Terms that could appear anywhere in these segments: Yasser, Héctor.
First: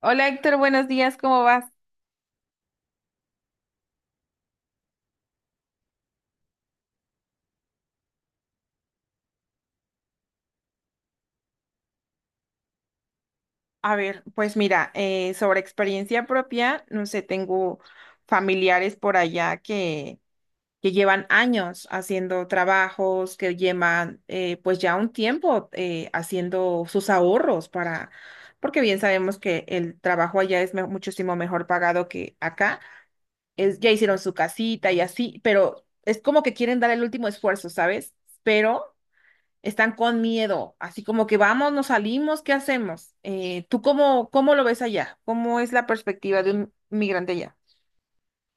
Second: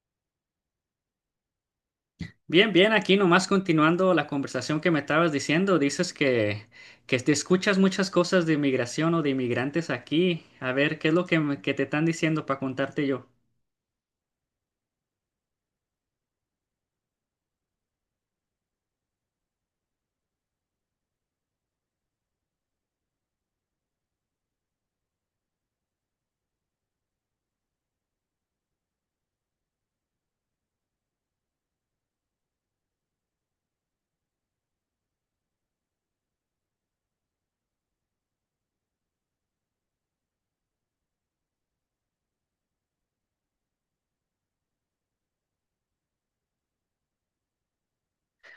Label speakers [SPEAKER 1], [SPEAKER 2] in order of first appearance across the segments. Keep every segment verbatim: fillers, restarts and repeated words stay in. [SPEAKER 1] Hola Héctor, buenos días, ¿cómo vas?
[SPEAKER 2] Bien, bien, aquí nomás continuando la conversación que me estabas diciendo, dices que, que te escuchas muchas cosas de inmigración o de inmigrantes aquí. A ver, ¿qué es lo que, me- que te están diciendo para contarte yo?
[SPEAKER 1] A ver, pues mira, eh, sobre experiencia propia, no sé, tengo familiares por allá que, que llevan años haciendo trabajos, que llevan eh, pues ya un tiempo eh, haciendo sus ahorros para, porque bien sabemos que el trabajo allá es me- muchísimo mejor pagado que acá, es, ya hicieron su casita y así, pero es como que quieren dar el último esfuerzo, ¿sabes? Pero están con miedo, así como que vamos, nos salimos, ¿qué hacemos? Eh, ¿tú cómo, cómo lo ves allá? ¿Cómo es la perspectiva de un migrante allá?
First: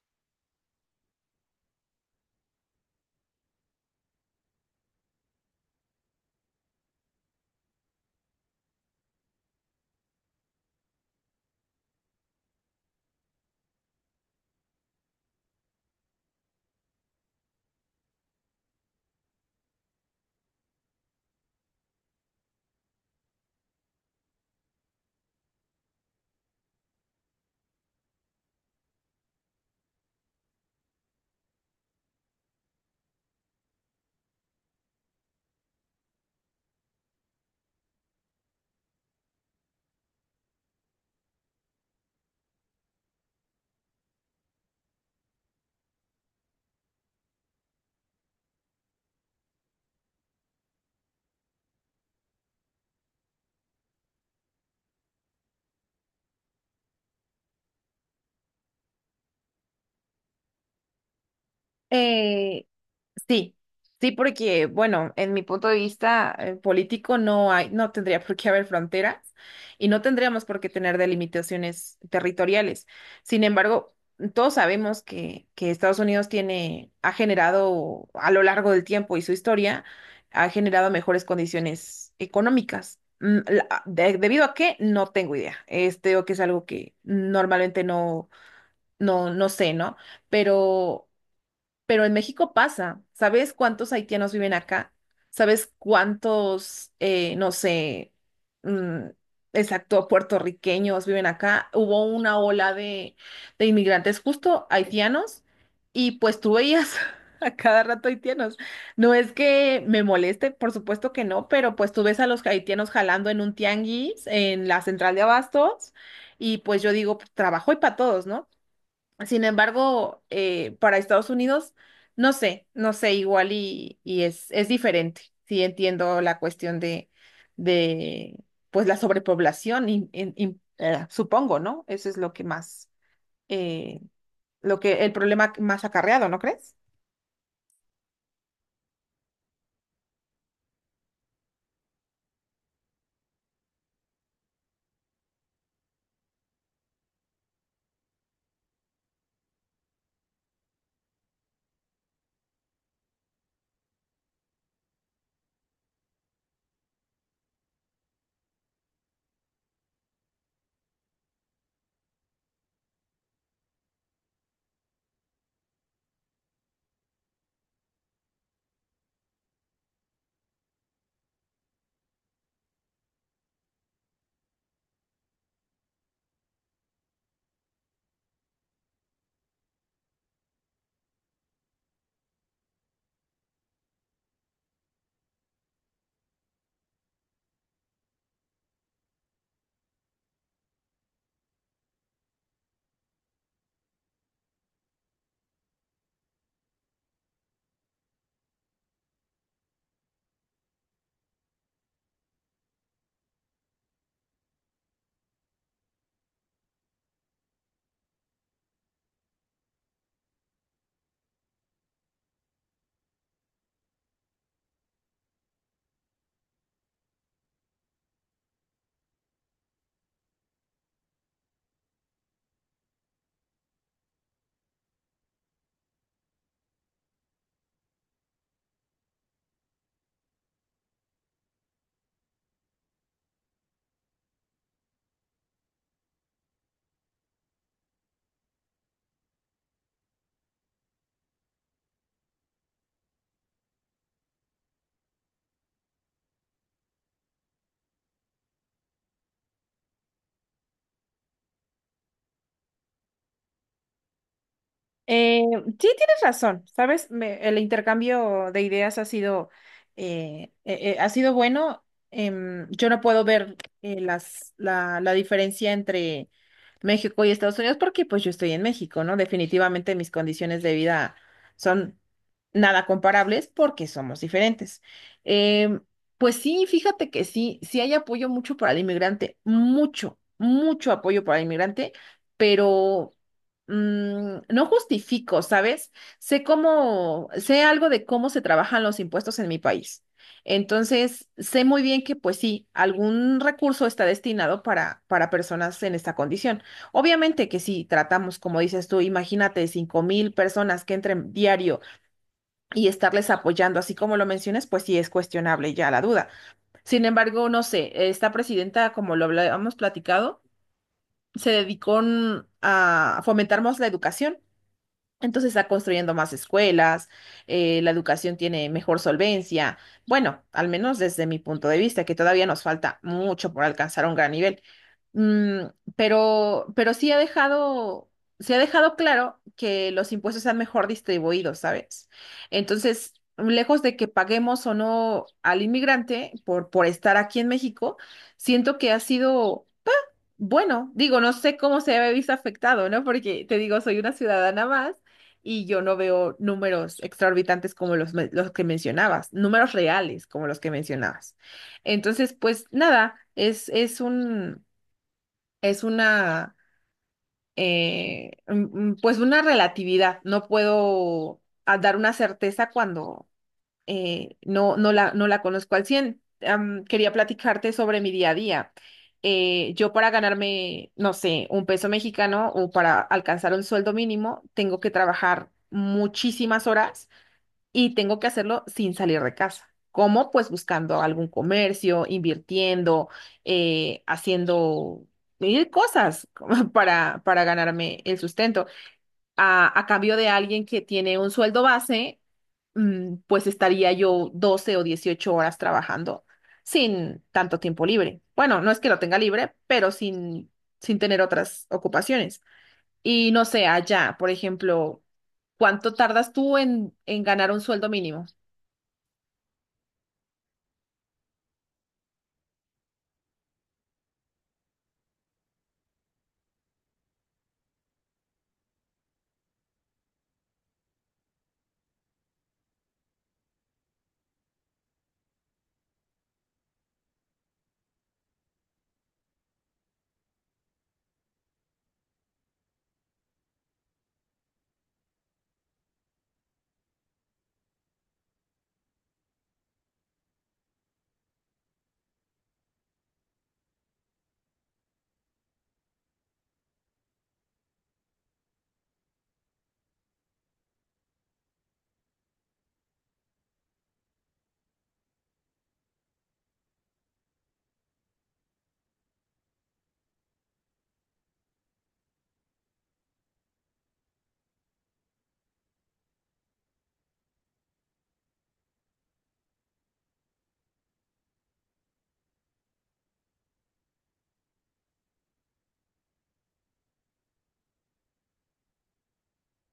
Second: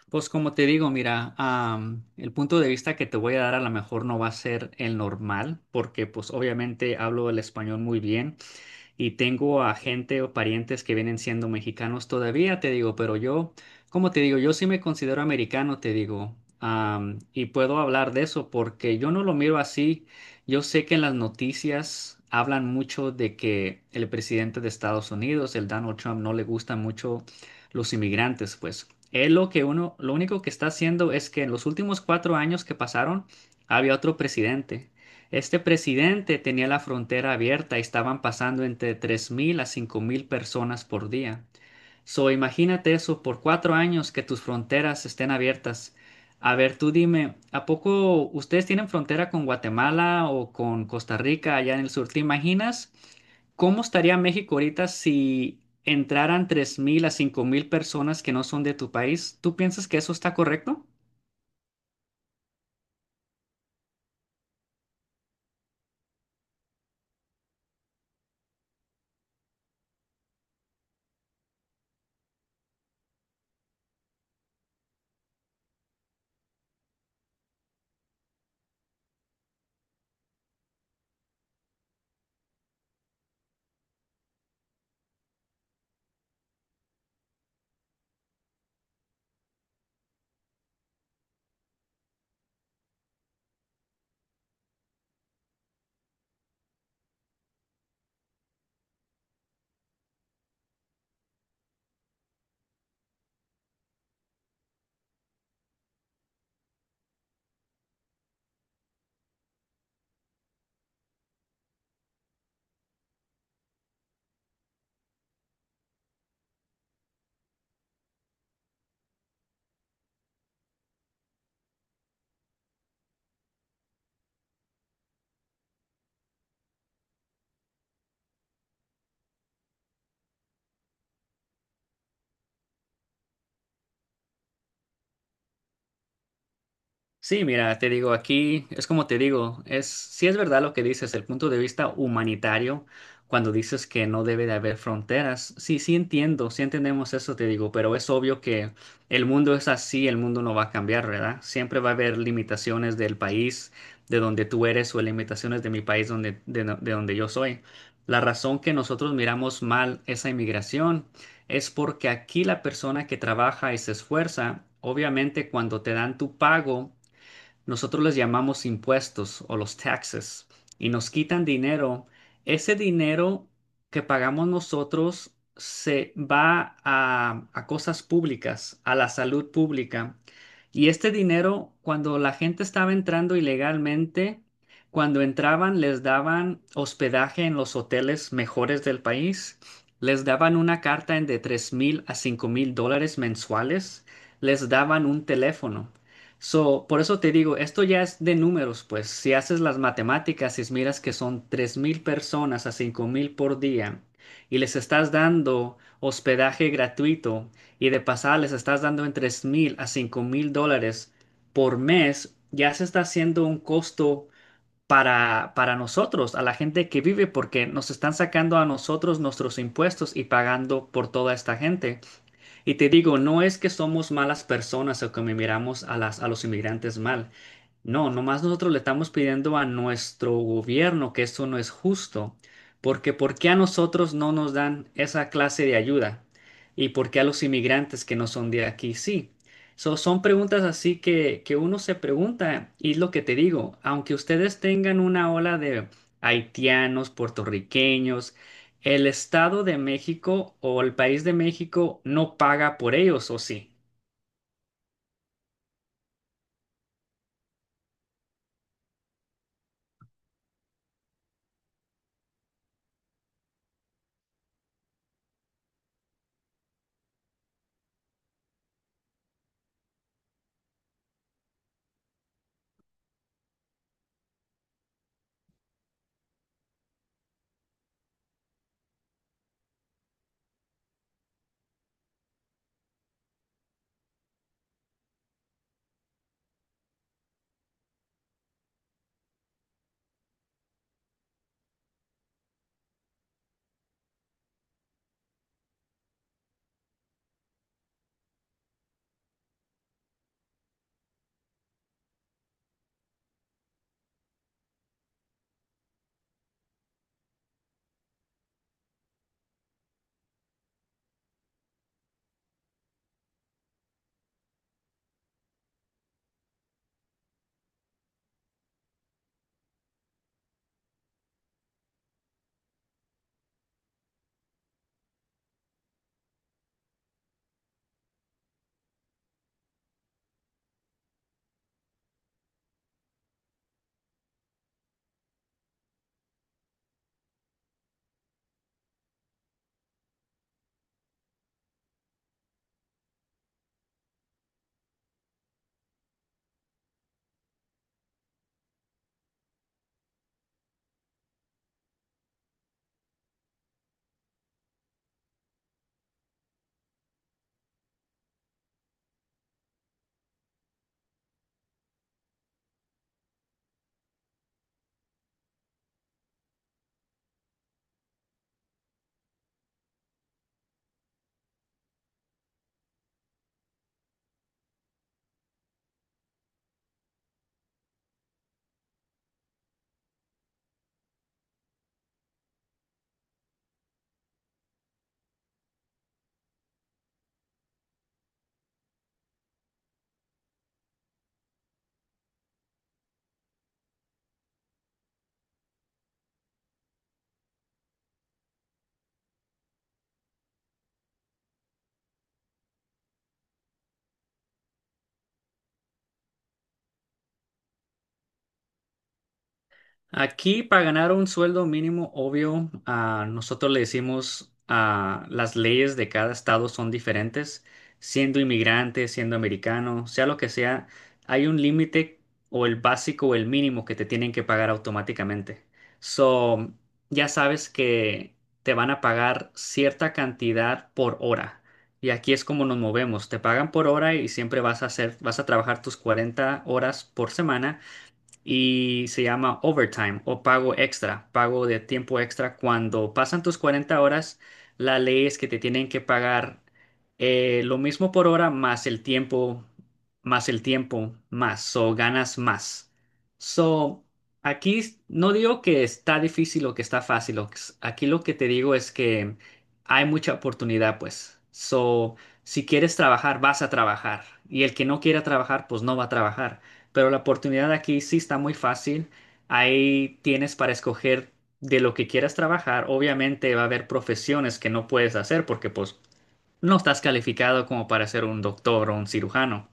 [SPEAKER 2] Pues como te digo, mira, am, el punto de vista que te voy a dar a lo mejor no va a ser el normal, porque pues obviamente hablo el español muy bien. Y tengo a gente o parientes que vienen siendo mexicanos todavía, te digo, pero yo, como te digo, yo sí me considero americano, te digo, am, y puedo hablar de eso porque yo no lo miro así. Yo sé que en las noticias hablan mucho de que el presidente de Estados Unidos, el Donald Trump, no le gustan mucho los inmigrantes, pues. Él lo que uno, lo único que está haciendo es que en los últimos cuatro años que pasaron, había otro presidente. Este presidente tenía la frontera abierta y estaban pasando entre tres mil a cinco mil personas por día. So, imagínate eso por cuatro años que tus fronteras estén abiertas. A ver, tú dime, ¿a poco ustedes tienen frontera con Guatemala o con Costa Rica allá en el sur? ¿Te imaginas cómo estaría México ahorita si entraran tres mil a cinco mil personas que no son de tu país? ¿Tú piensas que eso está correcto?
[SPEAKER 1] Eh, Sí, sí, porque, bueno, en mi punto de vista eh, político no hay, no tendría por qué haber fronteras y no tendríamos por qué tener delimitaciones territoriales. Sin embargo, todos sabemos que, que Estados Unidos tiene, ha generado a lo largo del tiempo y su historia, ha generado mejores condiciones económicas. Mm, la- de- debido a qué, no tengo idea. Este, o que es algo que normalmente no, no, no sé, ¿no? Pero pero en México pasa. ¿Sabes cuántos haitianos viven acá? ¿Sabes cuántos, eh, no sé, mm, exacto, puertorriqueños viven acá? Hubo una ola de, de inmigrantes justo haitianos y pues tú veías a cada rato haitianos. No es que me moleste, por supuesto que no, pero pues tú ves a los haitianos jalando en un tianguis, en la central de abastos y pues yo digo, pues, trabajo y para todos, ¿no? Sin embargo, eh, para Estados Unidos, no sé, no sé, igual y, y es, es diferente. Sí entiendo la cuestión de, de pues la sobrepoblación, y, y- y, eh, supongo, ¿no? Eso es lo que más, eh, lo que, el problema más acarreado, ¿no crees?
[SPEAKER 2] Sí, mira, te digo, aquí es como te digo, es sí es verdad lo que dices, el punto de vista humanitario, cuando dices que no debe de haber fronteras, sí, sí entiendo, sí entendemos eso, te digo, pero es obvio que el mundo es así, el mundo no va a cambiar, ¿verdad? Siempre va a haber limitaciones del país de donde tú eres o limitaciones de mi país donde, de, no- de donde yo soy. La razón que nosotros miramos mal esa inmigración es porque aquí la persona que trabaja y se esfuerza, obviamente cuando te dan tu pago, nosotros les llamamos impuestos o los taxes y nos quitan dinero. Ese dinero que pagamos nosotros se va a, a cosas públicas, a la salud pública. Y este dinero, cuando la gente estaba entrando ilegalmente, cuando entraban les daban hospedaje en los hoteles mejores del país, les daban una carta en de 3 mil a cinco mil dólares mensuales, les daban un teléfono. So, por eso te digo, esto ya es de números, pues si haces las matemáticas y miras que son tres mil personas a cinco mil por día y les estás dando hospedaje gratuito y de pasada les estás dando entre mil a cinco mil dólares por mes, ya se está haciendo un costo para, para nosotros, a la gente que vive, porque nos están sacando a nosotros nuestros impuestos y pagando por toda esta gente. Y te digo, no es que somos malas personas o que miramos a las, a los inmigrantes mal. No, nomás nosotros le estamos pidiendo a nuestro gobierno que esto no es justo, porque ¿por qué a nosotros no nos dan esa clase de ayuda? ¿Y por qué a los inmigrantes que no son de aquí sí? So, son preguntas así que, que uno se pregunta, y es lo que te digo, aunque ustedes tengan una ola de haitianos, puertorriqueños, el Estado de México o el país de México no paga por ellos, ¿o sí?
[SPEAKER 1] Eh, sí, tienes razón, ¿sabes? Me- el intercambio de ideas ha sido, eh, eh, eh, ha sido bueno. Em, yo no puedo ver eh, las, la, la diferencia entre México y Estados Unidos porque pues yo estoy en México, ¿no? Definitivamente mis condiciones de vida son nada comparables porque somos diferentes. Em, pues sí, fíjate que sí, sí hay apoyo mucho para el inmigrante, mucho, mucho apoyo para el inmigrante, pero mm, no justifico, ¿sabes? Sé cómo, sé algo de cómo se trabajan los impuestos en mi país. Entonces, sé muy bien que, pues sí, algún recurso está destinado para, para personas en esta condición. Obviamente que si tratamos, como dices tú, imagínate cinco mil personas que entren diario y estarles apoyando, así como lo mencionas, pues sí es cuestionable ya la duda. Sin embargo, no sé, esta presidenta, como lo habla- hemos platicado, se dedicó mm, a fomentar más la educación. Entonces está construyendo más escuelas, eh, la educación tiene mejor solvencia. Bueno, al menos desde mi punto de vista, que todavía nos falta mucho por alcanzar un gran nivel. Mm, pero, pero sí ha dejado, se ha dejado claro que los impuestos están mejor distribuidos, ¿sabes? Entonces, lejos de que paguemos o no al inmigrante por, por estar aquí en México, siento que ha sido. Bueno, digo, no sé cómo se había visto afectado, ¿no? Porque te digo, soy una ciudadana más y yo no veo números exorbitantes como los, me- los que mencionabas, números reales como los que mencionabas. Entonces, pues nada, es, es un, es una, eh, mm, mm, pues una relatividad. No puedo ah, dar una certeza cuando eh, no, no la, no la conozco al cien. Am, quería platicarte sobre mi día a día. Eh, yo para ganarme, no sé, un peso mexicano o para alcanzar un sueldo mínimo, tengo que trabajar muchísimas horas y tengo que hacerlo sin salir de casa. ¿Cómo? Pues buscando algún comercio, invirtiendo, eh, haciendo mil cosas para, para ganarme el sustento a, a cambio de alguien que tiene un sueldo base, mm, pues estaría yo doce o dieciocho horas trabajando sin tanto tiempo libre. Bueno, no es que lo tenga libre, pero sin, sin tener otras ocupaciones. Y no sé, allá, por ejemplo, ¿cuánto tardas tú en, en ganar un sueldo mínimo?
[SPEAKER 2] Aquí para ganar un sueldo mínimo, obvio, ah, nosotros le decimos a las leyes de cada estado son diferentes. Siendo inmigrante, siendo americano, sea lo que sea, hay un límite o el básico o el mínimo que te tienen que pagar automáticamente. So, ya sabes que te van a pagar cierta cantidad por hora. Y aquí es como nos movemos. Te pagan por hora y siempre vas a hacer, vas a trabajar tus cuarenta horas por semana y se llama overtime o pago extra, pago de tiempo extra. Cuando pasan tus cuarenta horas, la ley es que te tienen que pagar eh, lo mismo por hora más el tiempo, más el tiempo, más, o ganas más. So, aquí s- no digo que está difícil o que está fácil, o que s- aquí lo que te digo es que hay mucha oportunidad, pues. So, si quieres trabajar, vas a trabajar. Y el que no quiera trabajar, pues no va a trabajar pero la oportunidad aquí sí está muy fácil. Ahí tienes para escoger de lo que quieras trabajar. Obviamente va a haber profesiones que no puedes hacer porque pues no estás calificado como para ser un doctor o un cirujano.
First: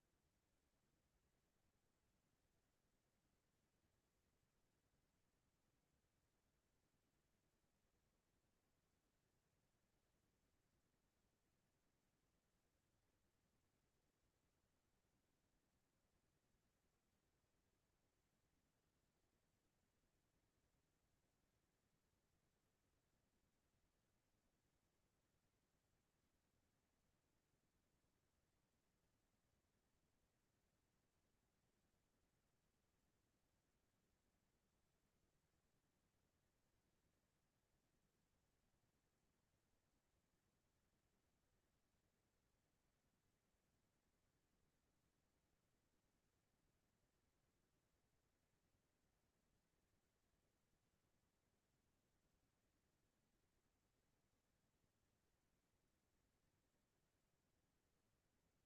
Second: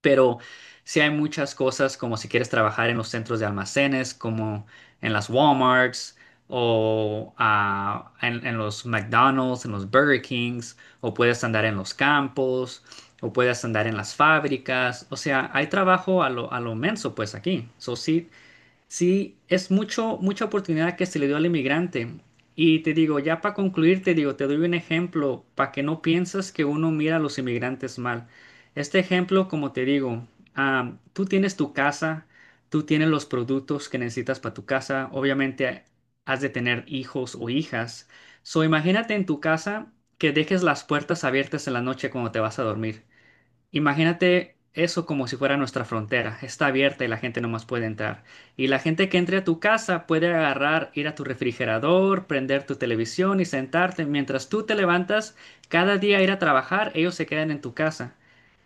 [SPEAKER 2] Pero sí hay muchas cosas como si quieres trabajar en los centros de almacenes, como en las Walmarts o ah, en, en los McDonald's, en los Burger Kings, o puedes andar en los campos, o puedes andar en las fábricas. O sea, hay trabajo a lo, a lo menso pues aquí. So, sí, sí, es mucho, mucha oportunidad que se le dio al inmigrante. Y te digo, ya para concluir, te digo, te doy un ejemplo para que no pienses que uno mira a los inmigrantes mal. Este ejemplo, como te digo, ah, tú tienes tu casa, tú tienes los productos que necesitas para tu casa, obviamente has de tener hijos o hijas. So, imagínate en tu casa que dejes las puertas abiertas en la noche cuando te vas a dormir. Imagínate eso como si fuera nuestra frontera. Está abierta y la gente no más puede entrar. Y la gente que entre a tu casa puede agarrar, ir a tu refrigerador, prender tu televisión y sentarte. Mientras tú te levantas, cada día a ir a trabajar, ellos se quedan en tu casa.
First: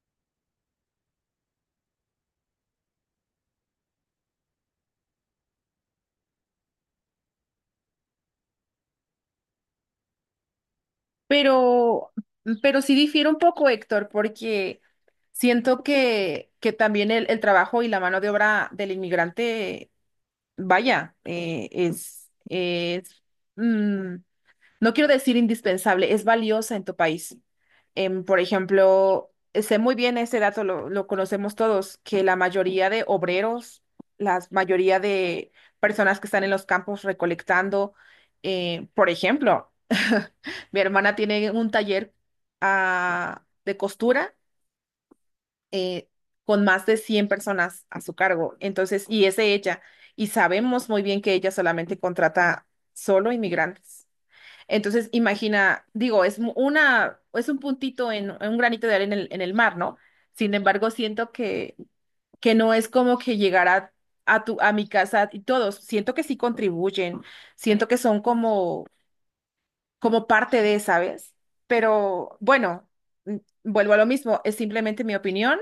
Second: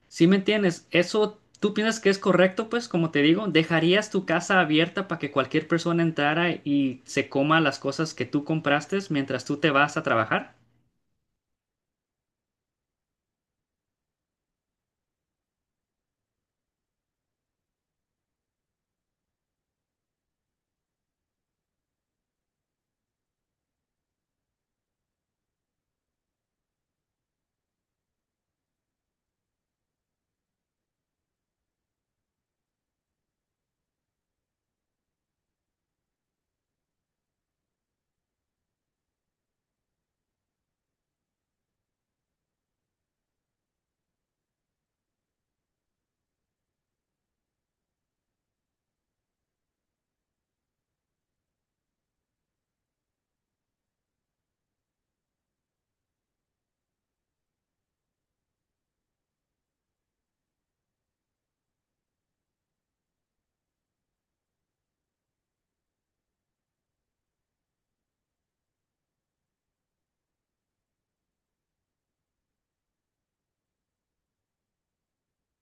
[SPEAKER 2] ¿Sí me entiendes? ¿Eso tú piensas que es correcto? Pues como te digo, ¿dejarías tu casa abierta para que cualquier persona entrara y se coma las cosas que tú compraste mientras tú te vas a trabajar?
[SPEAKER 1] Pero, mm, pero sí difiere un poco, Héctor, porque siento que, que también el, el trabajo y la mano de obra del inmigrante vaya, eh, es, es, mm, no quiero decir indispensable, es valiosa en tu país. Em, por ejemplo, sé muy bien ese dato, lo, lo conocemos todos, que la mayoría de obreros, la mayoría de personas que están en los campos recolectando, eh, por ejemplo, mi hermana tiene un taller, ah, de costura eh, con más de cien personas a su cargo. Entonces, y es ella. Y sabemos muy bien que ella solamente contrata solo inmigrantes. Entonces, imagina, digo, es mu- una, es un puntito en, en un granito de arena en el, en el mar, ¿no? Sin embargo, siento que, que no es como que llegará a tu, a mi casa y todos, siento que sí contribuyen, siento que son como, como parte de, ¿sabes? Pero bueno, mm, vuelvo a lo mismo, es simplemente mi opinión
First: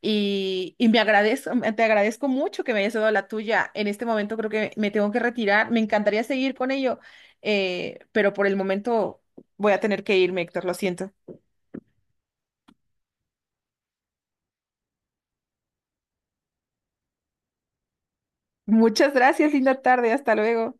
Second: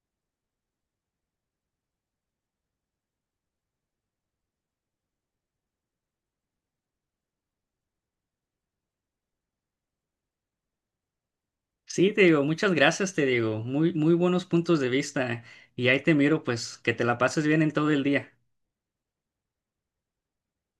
[SPEAKER 1] y, y me agradezco, te agradezco mucho que me hayas dado la tuya. En este momento creo que me tengo que retirar. Me encantaría seguir con ello, eh, pero por el momento voy a tener que irme, Héctor, lo siento.
[SPEAKER 2] Sí, te digo, muchas gracias, te digo, muy, muy buenos puntos de vista y ahí te miro, pues, que te la pases bien en todo el día.
[SPEAKER 1] Muchas gracias, linda tarde, hasta luego.